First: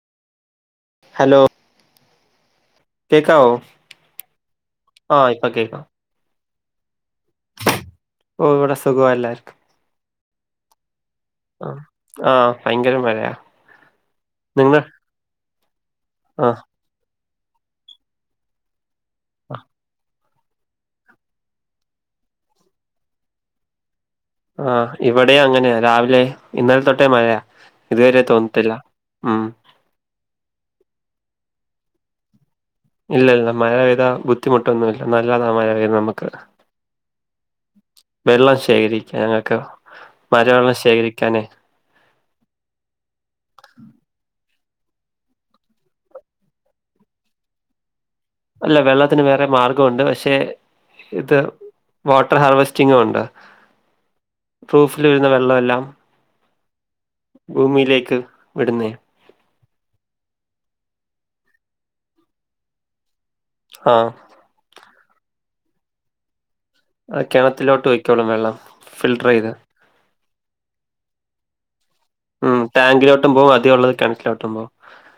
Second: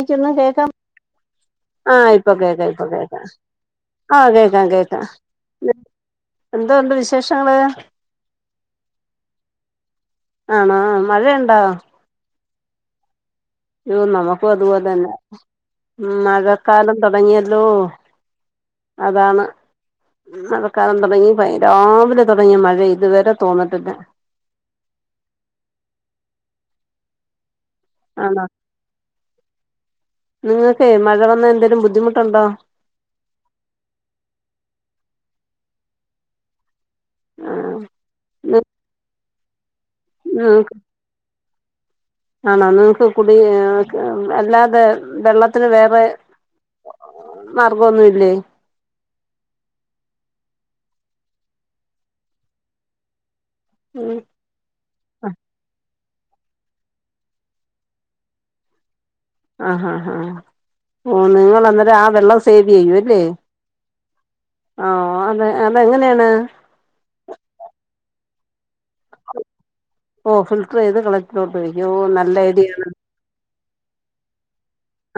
ക്കെ ഒന്നും [unintelligible] കേക്കാം. ഹലോ. ആഹ് ഇപ്പോ കേക്കാം ഇപ്പൊ കേക്കാം കേക്കാവോ ആഹ് കേക്കാം കേക്കാം. ആഹ് ഇപ്പൊ കേക്കാം എന്തോയുണ്ട് വിശേഷങ്ങള്? ഓഹ് ഇവടെ സുഖവാ എല്ലാർക്കും. ആണോ മഴയുൺ ആഹ് ഭയങ്കര മഴയാ. അയ്യോ നമുക്കും അതുപോലെ നിങ്ങൾ തന്നെ ഉം ആഹ് മഴക്കാലം തൊടങ്ങിയല്ലോ. അതാണ്. മഴക്കാലം തൊടങ്ങി ഭ രാവിലെ തൊടങ്ങിയ മഴയാ ഇതുവരെ തോർന്നിട്ടില്ല. ആഹ് ഇവിടെ അങ്ങനെയ രാവിലെ ഇന്നലെ തൊട്ടേ മഴയാ. ഇതുവരെ ആണോ തോർന്നിട്ടില്ല ഉം. നിങ്ങൾക്കേ മഴ വന്നാ എന്തേലും ബുദ്ധിമുട്ടുണ്ടോ? ഇല്ല ഇല്ല മഴ പെയതാ ബുദ്ധിമുട്ടൊന്നുല്ല നല്ലാതാ മഴ പെയ്ത നമ്മക്ക്. ആഹ്. വെള്ളം നി ശേഖരിക്കാനോക്കെ നിങ്ങക്ക് മഴവെള്ളം ശേഖരിക്കാന് ആണോ നിങ്ങക്ക് കുടി അല്ലാതെ വെള്ള വെള്ളത്തിന് വേറെ മാർഗം ഒന്നുംയില്ലേ അല്ല വെള്ളത്തിന് വേറെ മാർഗവുണ്ട് പക്ഷെ - ഇത് വാട്ടർ ഹാർവെസ്റ്റിങ്ങും ഒണ്ട്. ഉം. പ്രൂഫിൽ വരുന്ന വെള്ളമെല്ലാം- ഭൂമിയിലേക്ക് വിടുന്നയാ ആ ഹാ ഹാ ഓ നിങ്ങ അന്നേരം ആ വെള്ളം സേവ് ചെയ്യൂവല്ലേ ആഹ് ആഹ് ഒ അത് അതെങ്ങനെയാണ് അഹ് കിണത്തിലോട്ട് വയ്ക്കോളും വെള്ളം ഫിൽട്ടർ ചെയ്ത് ഓഹ് ഫിൽടർ ചെയ്ത് കിണറ്റിലോട്ട് ഒഴിക്കും ഓഹ് നൽ ഉം ടാങ്കിലോട്ടും പോവും അതികംഉള്ളത് കെണറ്റിലോട്ടും പോവും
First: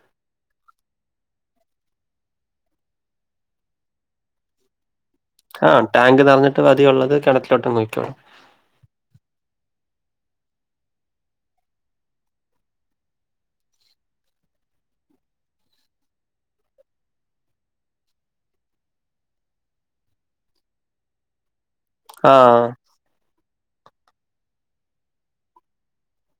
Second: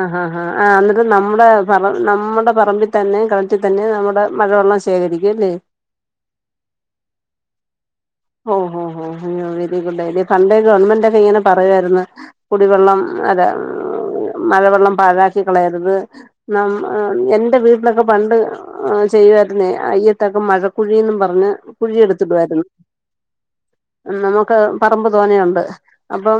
ആഹ് ആഹ് ഹാ ആഹ് ഏഹ് എന്നിട്ട് നമ്മുടെ പറ നമ്മുടെ പറമ്പിൽ തന്നെ കെണറ്റി തന്നെ നമ്മുടെ മഴവെള്ളം ശ് ശേഖരിക്കും അല്ലെ ആഹ് ടാക് നെറഞ്ഞിട്ട് പതി ഉള്ളത് കിണിലോട്ട് അങ്ങ് പൊയ്ക്കോളും ഓഹ് ഓഹ് ഹോ അയ്യോ വെരി ഗുഡ് ഇ പണ്ടേ ഗവൺമെന്റൊക്കെ ഇങ്ങനെ പറയുവായിരുന്നു കുടിവെള്ളം അല്ല മഴവെള്ളം പാഴാക്കി കളയരുത് നം എന്റെ വീട്ടിലൊക്കെ പണ്ട് ആഹ് ചെയ്യുവാര്ന്നേ അയ്യത്തക്കെ മഴക്കുഴിന്നും പറഞ്ഞ് കുഴിയെടുത്തിടുവായിരുന്നു ആഹ് നമുക്ക് പറമ്പ് തോനേയുണ്ട് അപ്പം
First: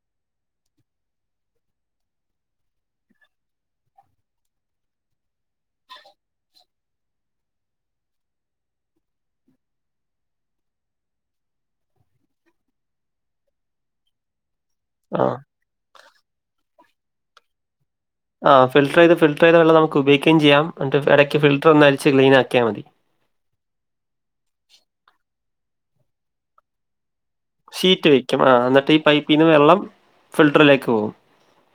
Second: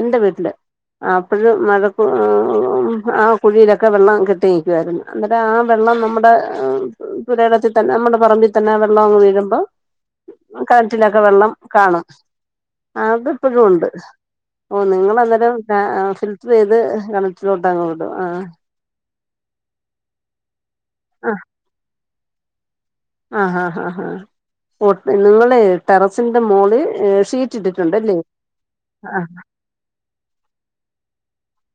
എന്റെ വീട്ടില് അപ്പോഴും മഴക്കു ആ കുഴിയിലൊക്കെ വെള്ളം കെട്ടി നിക്കുവായിര്ന്നു അന്നേരം ആഹ് വെള്ളം നമ്മുടെ പുരയിടത്തിൽ തന്നെ നമ്മുടെ പറമ്പിൽ തന്നെ ആ വെള്ളം അങ്ങ് വീഴുമ്പോ കെണറ്റിലൊക്കെ വെള്ളം കാണും അത്പ്പോഴും ഉണ്ട് ഓഹ് നിങ്ങൾ ആഹ് അന്നേരം ഫിൽറ്റർ ചെയ്ത് കെണറ്റിലോട്ട്ങ്ങങ് വിടും ആഹ് ഫിൽട്ടർ ചെയ്ത് ഫിൽട്ടർ ചെയ്ത വെള്ളം നമുക്ക് ഉപയോഗിക്കേം ചെയാം ഇടക്ക് ഫിൽട്ടർ ഒന്ന് അരിച്ച് ക്ലീനാക്കിയൽ മതി ആഹ് ഹാ ഹാ ഹാ നിങ്ങള് ടെറസിന്റെ മോള് ഷീ ഷീറ്റ് വയ്ക്കും ആഹ് എന്നിട്ട് ഈ പൈപ്പിന്ന് വെള്ളം ഫിൽട്ടറിലേക്ക് പോവും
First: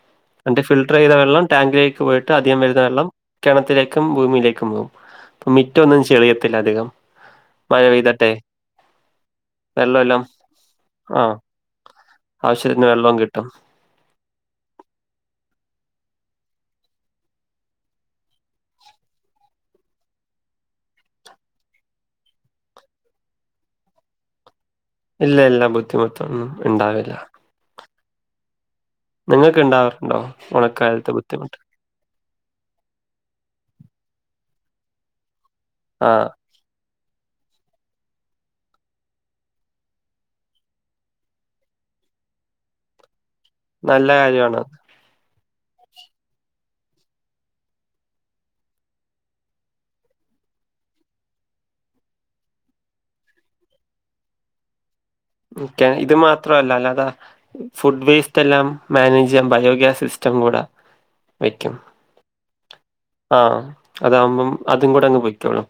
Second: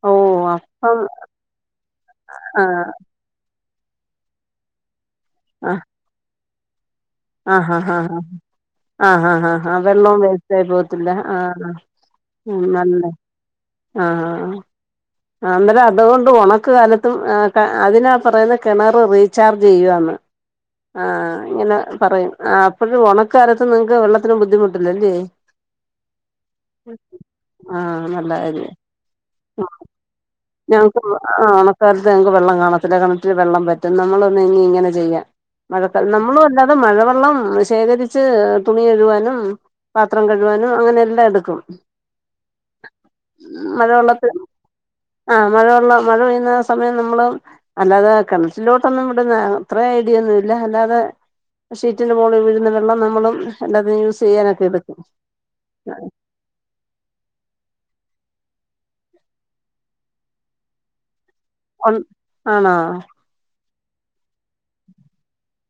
ഓ എന്നിട്ട് ഫിൽറ്റർ അപ്പം ചെയ്ത വെള്ളം ടാങ്കി ലേക്ക് പോയിട്ട് അധികം ആ വരുന്ന വെള്ളം കെണത്തിലേക്കും ഭൂമിയിലേക്കും പോകും അപ്പം മിറ്റ ഒന്നും ചെളിയത്തില്ല അധികം ആഹ് ഹാ മഴ ഹാ ഹാ പെയ്തട്ടെ ആഹ് ഹാ ഹാ ഹാ വെള്ളോ വെള്ളമെല്ലാം വ തായി പോകത്തില്ല ആഹ് ഉം നല്ലേ ട്ടം ആഹ് ആഹ് ആഹ് ആഹ് അന്നേരം അതുകൊണ്ട് ഉണക്ക്‌ കാലത്തും അതിനാ പറയുന്നേ കെണറ് റീചാർജ് ചെയ്യുകാന്ന് ആഹ് ഇങ്ങനെ പറയും ആഹ് അപ്പഴും ഓണക്ക്‌ക്കാലത്തും നിങ്ങക്ക് വെള്ള ത്തിന്ബുദ്ധിമുട്ടില്ല അല്ലേ ഇല്ല ഇല്ല ബുദ്ധിമുട്ടൊന്നും ഇണ്ടാവില്ല ആഹ് നല്ല ക്കാര്യാ നിങ്ങൾക്ക് ഇണ്ടാറുണ്ടോ ഒണക്കാലത്ത് ബുദ്ധിമുട്ട് കാലത്ത് ഞങ്ങക്ക് വെള്ളം കാണത്തില്ല കെണറ്റില് വെള്ളം വറ്റും നമ്മളൊന്ന് ഇനി ഇങ്ങനെ ചെയ്യാം മഴക്ക ആഹ് നമ്മളു എല്ലാ ത് മഴവെള്ളം ശേഖരിച്ച് തുണി കഴുവാനും പാത്രം കഴുവാനും അങ്ങനെ എല്ലാം എടുക്കും നല്ല മഴവെള്ളത്തി കാര്യമാണ്. ആഹ് മഴവെള്ളം മഴ പെയ്യുന്ന സമയം നമ്മള് അല്ലാതെ കെണറ്റിലോട്ടൊന്നുംവിടുന്നെ അത്ര ഐഡിയൊന്നും ഇല്ല അല്ലാതെ ഷീറ്റിന്റെ മോളിൽ വീഴുന്ന വെള്ളം നമ്മളും എല്ലാത്തിനും യൂസെയ്യാനൊക്കെ എടുക്കും ഇൻ ക്കെ ഇത് മാത്രവല്ല അല്ലതെ ഫുഡ് വേസ്റ്റ് എല്ലാം മാനേജ് ചെയ്യാൻ ബയോഗ്യാസ് സിസ്റ്റം കൂടെ വയ്ക്കും ആണോ ആഹ് അതാവുമ്പം അതും കൂടെ അങ്ങ് പൊയ് ക്കോളും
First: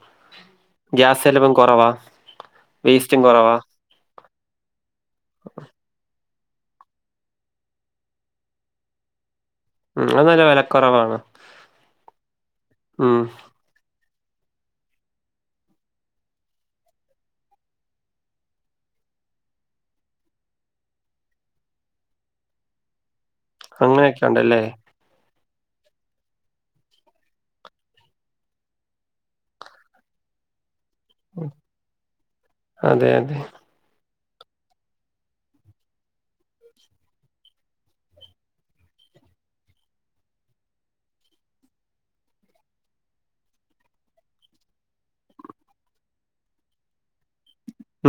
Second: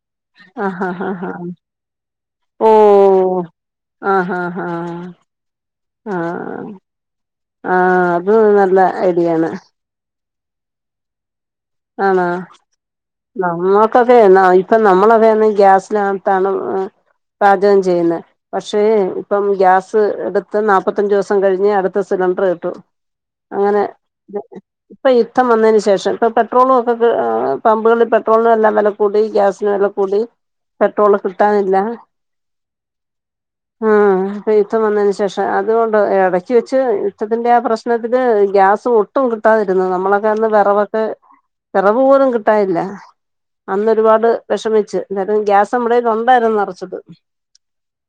ആഹ് ആഹ് ആഹ് ആഹ് ഗ്യാസെലവും കൊറവാ ഓ വേസ്റ്റും കൊറവാ ആഹ് ഹാ ഹാ ആഹ് ആഹ് ആ അത് നല്ല ഐഡിയാണ് ഉം അത് നല്ല വിലക്കുറവാണ് ആണോ നമ്മ ഇപ്പൊ ഒക്കെ ന്നാ ഇപ്പം നമ്മളൊക്കെന്ന് ഗ്യാസിലകത്താണ് പാചകം ചെയ്യുന്നത് പക്ഷേ ഇപ്പം ഗ്യാസ് എടുത്ത് നാല്പ്പത്തഞ്ചു ദിവസം കഴിഞ്ഞ് അടുത്ത സിലിണ്ടർ കിട്ടു അങ്ങനെ അങ്ങനെയൊക്കെ ഉണ്ടല്ലേ. ഇപ്പൊ യുദ്ധം വന്നതിന് ശേഷം ഇപ്പൊ പെ ട്രോളും ഒക്കെ പമ്പുകളിൽ പെട്രോളിനും എല്ലാം വെല കൂടി ഗ്യാസിന് വെല കൂടി പെട്രോള് കിട്ടാനില്ല അതെ അതെ. ആഹ് ഇപ്പ യുദ്ധം വന്നതിന് ശേഷം അതുകൊണ്ട് ഇടക്ക് വെച്ച് യുദ്ധത്തിന്റെ ആ പ്രശ്നത്തില് ഗ്യാസ് ഒട്ടും കിട്ടാതിരുന്നു നമ്മളൊക്കാട്ടിലും വിറക്കൊകെ വിറക് പോലും കിട്ടാനില്ല അന്ന് ഒരു പാട് വിഷമിച്ച് നേരം ഗ്യാസ് നമ്മുടെയില് ഉണ്ടായിരുന്നു നിറച്ചത്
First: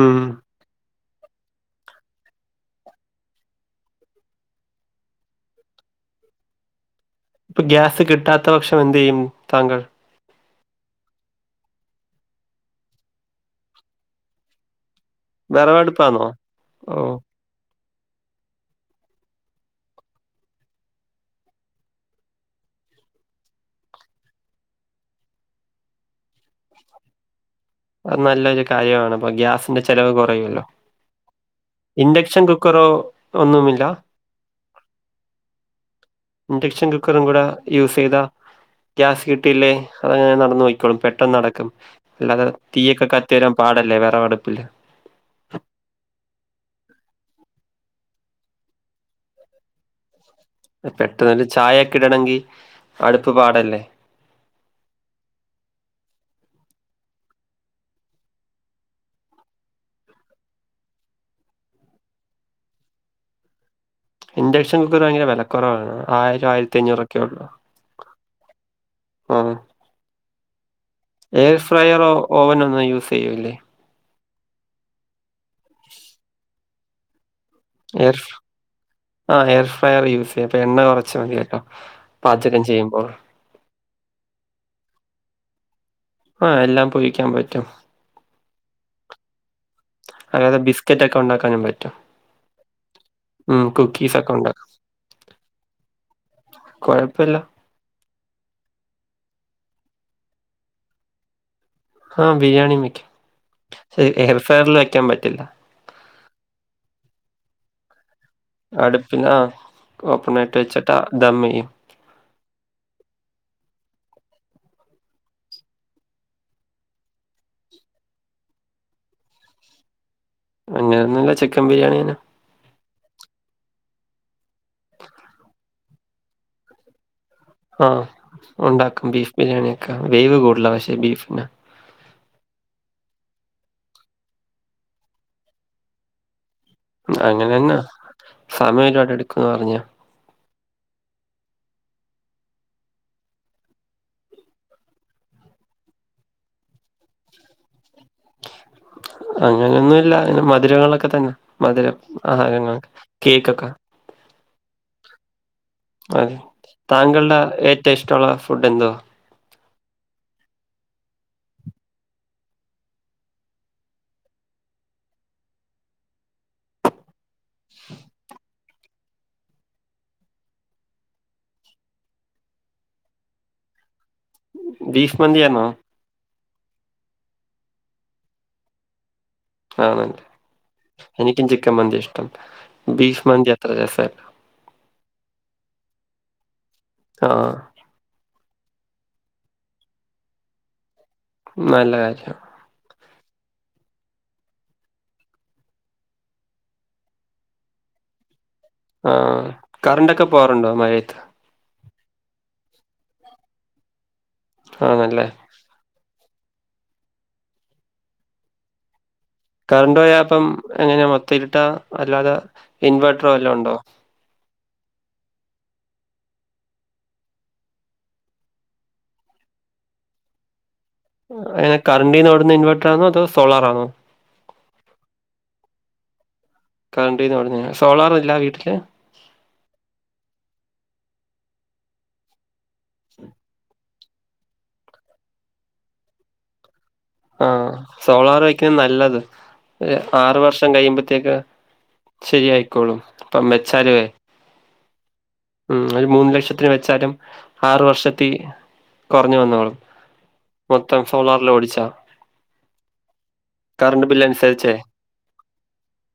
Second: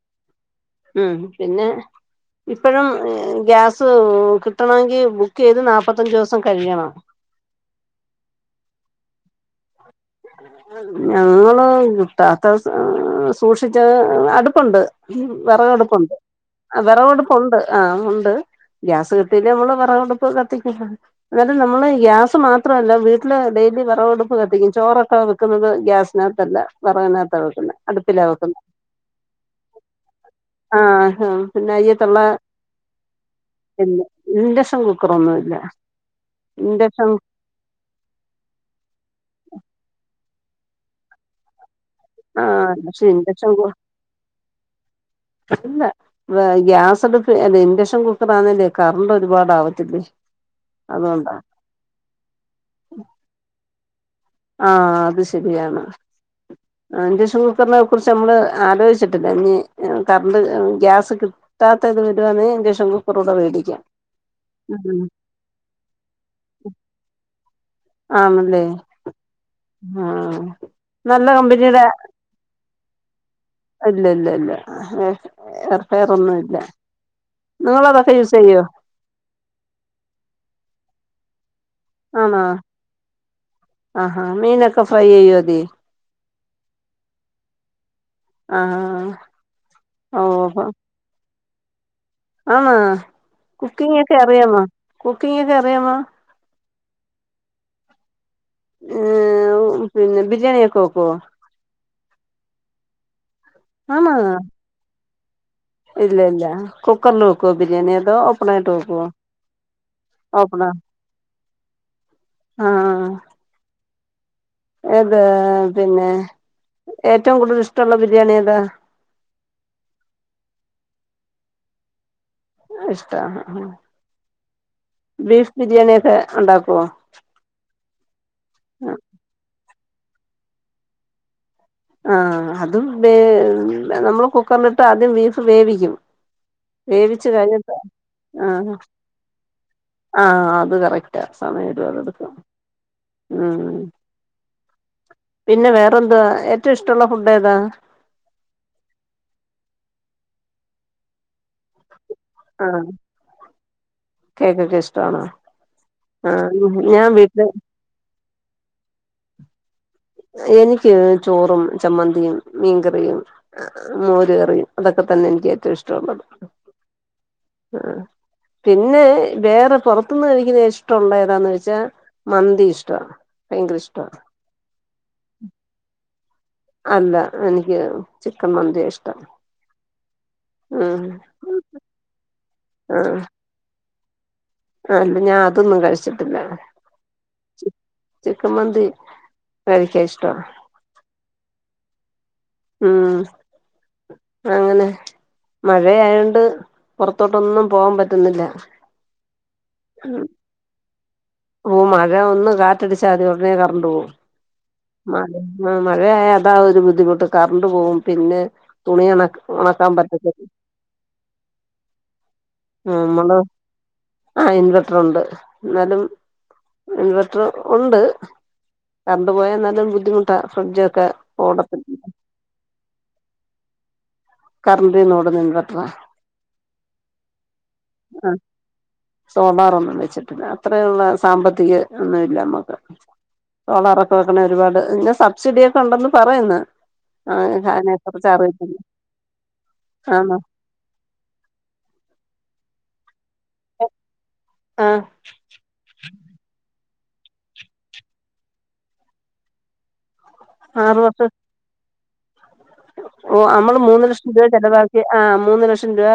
ഉം ഉം പിന്നെ ഇപ്പഴും ഗ്യാസ് കിട്ടണമെങ്കിൽ ബുക്ക് ചെയ്ത് നാല്പ്പത്തഞ്ച് ദിവസം കഴിയണം ഗ്യാസ് കിട്ടാത്ത പക്ഷം എന്ത് ചെയ്യും താങ്കൾ ഞങ്ങള് കിട്ടാത്ത സൂക്ഷിച്ച് അടുപ്പുണ്ട് ഉം വിറകെടുപ്പുണ്ട് വെറവടുപ്പാന്നോ? ഓഹ് വിറവെടുപ്പ് ഉണ്ട് ആഹ് ഉണ്ട് ഗ്യാസ് കിട്ടീല്ല നമ്മള് വിറകടുപ്പ് കത്തിക്കണം എന്നിട്ടും നമ്മള് ഗ്യാസ് മാത്രമല്ല വീട്ടില് ഡെയിലി വിറവടുപ്പ് കത്തിക്കും ചോറൊക്കെ ഇപ്പം വെക്കുന്നത് ഗ്യാസിനകത്തല്ല വിറക് നകത്ത വെക്കുന്നത് അത് നല്ലൊരു കാര്യമാണ് അപ്പൊ ഗ്യാസിന്റെ ചെലവ് കുറയല്ലോ ആഹ് പിന്നെ അയ്യത്തുള്ള ഇൻഡക്ഷൻ കുക്കറോ ഒന്നുമില്ല ഇഡക്ഷൻ കുക്കറ ഒന്നും ഇല്ല ഇൻഡക്ഷൻ കുക്കർ ഇവടെ യൂസ് ചെയ്താ ഗ്യാസ് കിട്ടിയില്ലേ അതങ്ങനെ നടന്ന് നോക്കോളും പെട്ടെന്ന് നടക്കും അല്ലാതെ ആഹ് പക്ഷെ തീയൊക്കെ കത്തി ഇൻഡക്ഷൻ വരാൻ പാടല്ലേ വിറക് ടുപ്പില് അല്ല വെ ഗ്യാസ് ക്കെ അല്ല ഇൻഡക്ഷൻ കുക്കറണേ കറണ്ട് ഒരുപാട് ആവത്തില്ലേ പെട്ടെന്ന് അതുകൊണ്ടാ ഒരു ചായൊക്കെ ഇടണമെങ്കി അടുപ്പ് പാടല്ലേ ആഹ് അത് ശരിയാണ് ആഹ് ഇൻഡക്ഷൻ കുക്കറിനെ കുറിച്ച് നമ്മള് ആലോചിച്ചിട്ടില്ല ഇനി കറണ്ട് ഗ്യാസ് താത്ത അത് വിടണേ ഇൻഡക്ഷൻ കുക്കറ് കൂടെ മേടിക്കാം ഇൻഡക്ഷൻ കുക്കർ ഭയങ്കര വിലക്കുറവാണ് ആയിരം ആയിരത്തി അഞ്ഞൂറൊക്കെ ഉള്ളൂ ആണല്ലേ ഉം ആഹ് നല്ല എ കമ്പനിയുടെ ഫ്രയറോ ഓവനോ ഒന്നും യൂസ് ചെയ്യൂല്ലേ ഇല്ല ഇല്ല ഇല്ല എർഫെയർ ഒന്നും ഇല്ല നിങ്ങള് അതൊക്കെ യൂസ് ചെയ്യോ ആഹ് എർ ഫ്രയർ യൂസ് ചെയ അപ്പൊ എണ്ണ കുറച്ച് മതി കേട്ടോ ആണോ പാചകം ചെയ്യുമ്പോൾ ആഹാ മീനൊക്കെ ഫ്രൈ ചെയ്യോ അതിൽ ആ എല്ലാം പൊരിക്കാൻ പറ്റും ആഹ് ഓ ഹോ കെറ്റ് ഒക്കെ ഉണ്ടാക്കൻ പറ്റും ആണോ ഉം കുക്കിംഗ് ഒക്കെ കുക്കീസ് അറിയാമോ ഉണ്ടാക്കും കുക്കിംഗ് ഒക്കെ അറിയാമോ കുഴപ്പമില്ല ഉം പിന്നെ ബിരിയാണി ഒക്കെ വെക്കുവോ ആഹ് ബിരിയാണി വക്കും അത് ആണോ എയർ ഫ്രൈറിൽ വയ്ക്കാൻ പറ്റില്ല ഇല്ല ഇല്ല കുക്കറിൽ വെക്കുവോ ബിരിയാണി അതോ ഓപ്പണായിട്ട് വെക്കുവോ അടുപ്പില് ഓപ്പൺ ആയിട്ട് വച്ചട്ടാ ദമ്മ്ചെയ്യും ആഹ്ആഹ് ഏത് പിന്നെ ഏറ്റവും കൂടുതൽ ഇഷ്ടമുള്ള ബിരിയാണി ഏതാ അങ്ങനെയൊന്നുമല്ല ചിക്കൻ ബിരിയാണിന് ഇഷ്ടാ ബീഫ് ബിരിയാണി ഒക്കെ ഉണ്ടാക്കുവോ ആഹ് ഉണ്ടാക്കും ബീഫ് ബിരിയാണി ഒക്കെ വേവ് കൂടുതല പക്ഷേ ബീഫന് ആഹ് അതുംവേ നമ്മള് കുക്കറിലിട്ട് ആദ്യം ബീഫ് വേവിക്കും വേവിച്ചു കഴിഞ്ഞിട്ട് അങ്ങനെന്നെ ആഹ് സമയം ഒരുപാട് എടുക്കുംന്ന് പറഞ്ഞ്. ആഹ് ആഹ്അത് കറക്റ്റാ സമയം ഒരുപാട് എടുക്കംആഹ് പിന്നെ വേറെ എന്താ ഏറ്റവും ഇഷ്ടമുള്ള ഫുഡ് ഏതാ അങ്ങനൊന്നുമല്ല മധുരങ്ങളൊക്കെ തന്നെ മധുരം ആഹാരങ്ങൾക്ക് കേക്ക്ഒക്കെ കേക്ക്ഒക്കെ ഇഷ്ടണോ അതെ താങ്കളുടെ ഏറ്റവും ഇഷ്ടമുള്ള ഫുഡ് എന്തവാ എനിക്ക് ചോറും ചമ്മന്തിയും മീൻകറിയും മോര് കറിയും അതൊക്കെ തന്നെ എനിക്ക് ഏറ്റവും ഇഷ്ടമുള്ളത് ആഹ് പിന്നെ വേറെ പുറത്തുന്ന് കഴിക്കുന്നത് ഇഷ്ടമുള്ള ഏതാന്ന് വെച്ചാ മന്തി ഇഷ്ടമാണ് ഭയങ്കര ഇഷ്ടാണ് ബീഫ് മന്തിയാണൊ അല്ല എനിക്ക് ചിക്കൻ മന്തി ഇഷ്ടം ആണ് ഉം എനിക്കും ചിക്കൻ മന്തി ഇഷ്ടം ബീഫ് മന്തി അത്ര രസല്ല ആഹ് അല്ല ഞാൻ അതൊന്നും കഴിച്ചിട്ടില്ല ആഹ് ചിക്കൻ മന്തി കഴിക്കാൻ ഇഷ്ടം നല്ല കാര്യം ഉം അങ്ങനെ മഴയായോണ്ട് പുറത്തോട്ടൊന്നും പോവാൻ പറ്റുന്നില്ല ആഹ് കറണ്ടൊക്കെ പോവാറുണ്ടോ മഴയത്ത് ഓ മഴ ഒന്ന് കാറ്റടിച്ചാതിം ഉടനെ കറണ്ട് പോവും ആണല്ലേ. മഴ,, ആഹ് മഴയായ അതാ ഒരു ബുദ്ധിമുട്ട് കറണ്ട് പോവും പിന്നെ തുണി ഉണ,, ഉണക്കാൻ കറണ്ട് പോയാപ്പം പറ്റത്തില്ല എങ്ങനാ മൊത്ത ഇരുട്ടാ അല്ലാതെ ഇൻവേർട്ടറോ വേല്ലോ ഉണ്ടോ ആഹാ ഇൻവെർട്ടർ ഉണ്ട് എന്നാലും ഇൻവെർട്ടർ ഉണ്ട് കറണ്ട് പോയാ നല്ലൊരു ബുദ്ധിമുട്ടാ ഫ്രിഡ്ജൊക്കെ ഓടത്തി എങ്ങനെ കറണ്ടീന്ന് ഓടുന്ന ഇൻവേറ്ററാണോ അതോ സോളാർാണോ കറണ്ടിന്നൊടുന്ന ഇൻവേറ്ററാ കറണ്ട് എന്നപറഞ സോളാറല്ല വീട്ടില് സോളാർൊന്നും വെച്ചിട്ടില്ല അത്രയുള്ള സാമ്പത്തിക ഒന്നുംല്ല നമ്മുക്ക് സോളാറൊക്കെ,, വക്കണ ഒരുപാട് ഇന്നെ സബ്സിഡിയ ഒക്കെ ഉണ്ടന്ന് പറയന്ന് ആഹ് സോളാർ വയ്ക്കൻ നല്ലത് ആന്നോ ആറു വർഷം കഴിയുമ്പഴത്തേക്ക് ശരിയയിക്കോളും അഇപ്പം മെച്ചാരുവേ ആഹ് ഉം ഒരു മൂന്ന് ലക്ഷത്തിന് വെച്ചാലും ആറ് വർഷത്തി കൊറഞ്ഞു വന്നോളും ആറ് മൊത്തം വർഷം സോളാർല് ഓടിച്ച ഓ അമ്മള് മൂന്ന് ലക്ഷം രൂപ ചെലവാക്കി ആഹ് മൂന്ന് ലക്ഷം രൂപ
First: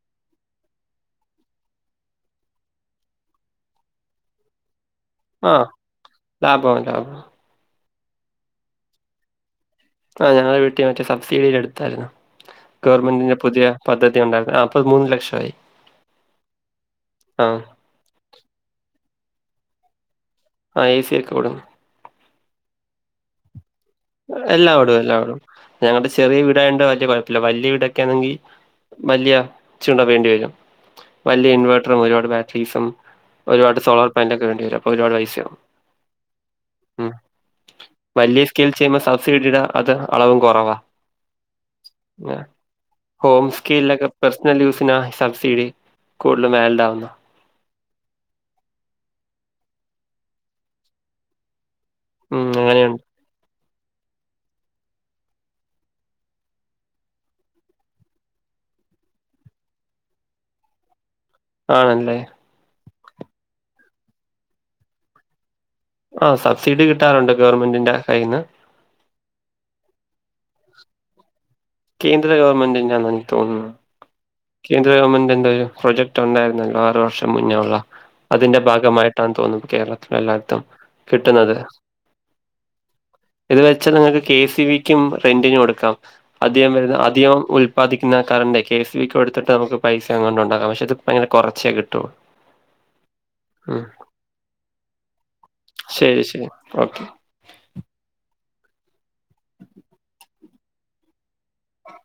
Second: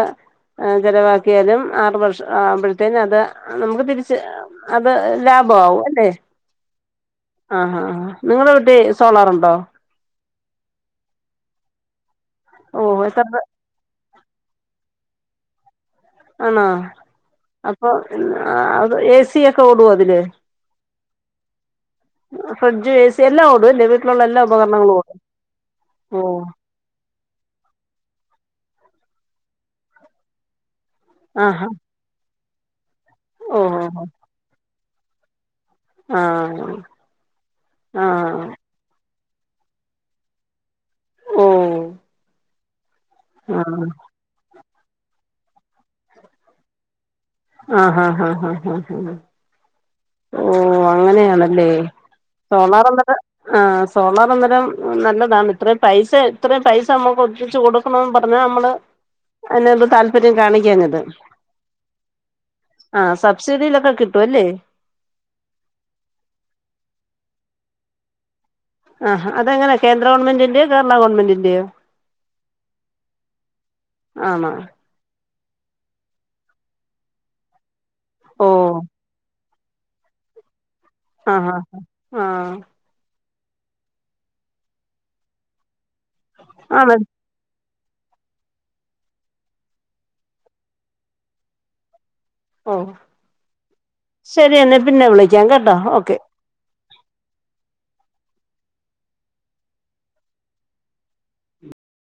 ഇഹ് ചെലവാക്കിയാലും ആറു വർഷം ആവുമ്പഴത്തേനു അത് നമുക്ക് തിരിച്ച് അത് ലാഭ ആഹ് ആവും അല്ലേ ലാഭം ലാഭം ആഹ് ആഹ് ആഹ് നിങ്ങളെ വീട്ടിസോളാറുണ്ടോ ആഹ് ഞങ്ങടെ വീട്ടിൽ മറ്റേ സബ്സിഡിൽ എടുത്തായിരുന്നു ഓ എത്ര ഗവൺമെന്റിന്റെ പുതിയ പദ്ധതി ഉണ്ടായ്ര്ന്ന് അപ്പ മൂന്ന് ലക്ഷം ആയി ആണോ അപ്പൊ അത് എ ഏസിയൊക്കെ ഓടുവോ അതില് ആഹ് ഏസിയൊക്കെ ഓടും ഫ്രിഡ്ജ്, ഏസി എല്ലാം ഓടു അല്ലേ വീട്ടിലുള്ള എല്ലാ ഉപകരണങ്ങളും എല്ലാഓടും ഓടും എല്ലഓടും ഞങ്ങടെ ഓ ചെറിയ വീടയൊണ്ട് വല്യെ കൊഴപ്പല്ല വല്യെ വീട് ക്കേണെങ്കി വല്യ ച്ചിരി കൂടെ വേണ്ടി വരും വല്യെ ആഹാ ഇൻവെട്ട ട്രും ഒരുപാട് ബാറ്ററീസും ഓ ഒരുപാട് സോളാർ ഓ പാൻലൊക്കെ വേണ്ടി വരും അപ്പൊ ഒരുപാട് പൈസയാവും. ആഹ് ആഹ് ആഹ് ആഹ് ആഹ് ആഹ് ക്കിൽ ചെയ്യുന്ന സബ്സിഡിടേ അത് അളവും കൊറവാ. ഓ ഹോം സ്കിൽനൊക്കെ പേസ്ണൽ യൂ സിനാ സബ്സിഡി കൂടുതൽ വാലിഡ് ആവുന്നേ. ആഹ് ഹാ ഹാ ഹാ ഹാ ഹാ ഓ അങ്ങനെയാണല്ലേ ഉം സോളാർ അങ്ങനെയുണ്ട് അന്നേരം ആഹ് സോളാർ അന്നേരം നല്ലതാണ്. ഇത്രയും പൈസ ഇത്രയും പൈസ നമ്മുക്ക് ഒരുമിച്ച് കൊടുക്കണം എന്ന് പറഞ്ഞ് നമ്മള് അതിനകത്ത് താല്പര്യം കാണിക്കാഞ്ഞത്. ആണല്ലേ ആഹ് സബ്സിഡിയിലൊക്കെ കിട്ടും അല്ലേ ആഹ് സബ്സിഡി കിട്ടാറുണ്ട് ഗവൺമെന്റിന്റെ കയ്യിന്ന്. ആഹ് ഹാ അതെങ്ങനെ കേന്ദ്ര ഗവൺമെന്റിന്റെയോ കേരള ഗവൺമെന്റിന്റെയോ കേന്ദ്ര ഗവൺമെന്റിന്റെ ആന്നാ എനിക്ക്തോന്ന്ന്നു. ആണോ കേന്ദ്ര ഗവൺമെന്റിന്റെ ഒരു പ്രോജക്റ്റ് ഉണ്ടായിരുന്നല്ലോ ആറ് വർഷം മുന്നേ ഉള്ള ഓ അതിന്റെ ഭാഗമായിട്ടാണ് തോന്നുന്നു ഇപ്പൊ കേരളത്തില് എല്ലായിടത്തും കിട്ടുന്നത്. ആഹ് ആഹ് ഇത് വെച്ചാൽ നിങ്ങൾക്ക് കെ. സി. ഇ. ബി. ക്കും റെന്റിന് കൊടുക്കാം. അധികം ആണോ വരുന്ന അധികം ഉല് ല്‌പാദിക്കുന്ന കറണ്ടേയ് കെ. എസ്. ഇ. ബി. ക്ക് കെടുത്തിട്ട് നമുക്ക് പൈസ അങ്ങൊണ്ട് ഉണ്ടക്കാം. പക്ഷെ അത് പ്പൊ അങ്ങനെ കുറച്ചേ കിട്ടൊള്ളു ഓ ശരി എന്നെ പിന്നെ വിളിക്കാം കേട്ടോ ഓക്കെ. ശരി ശരി ഓക്കെ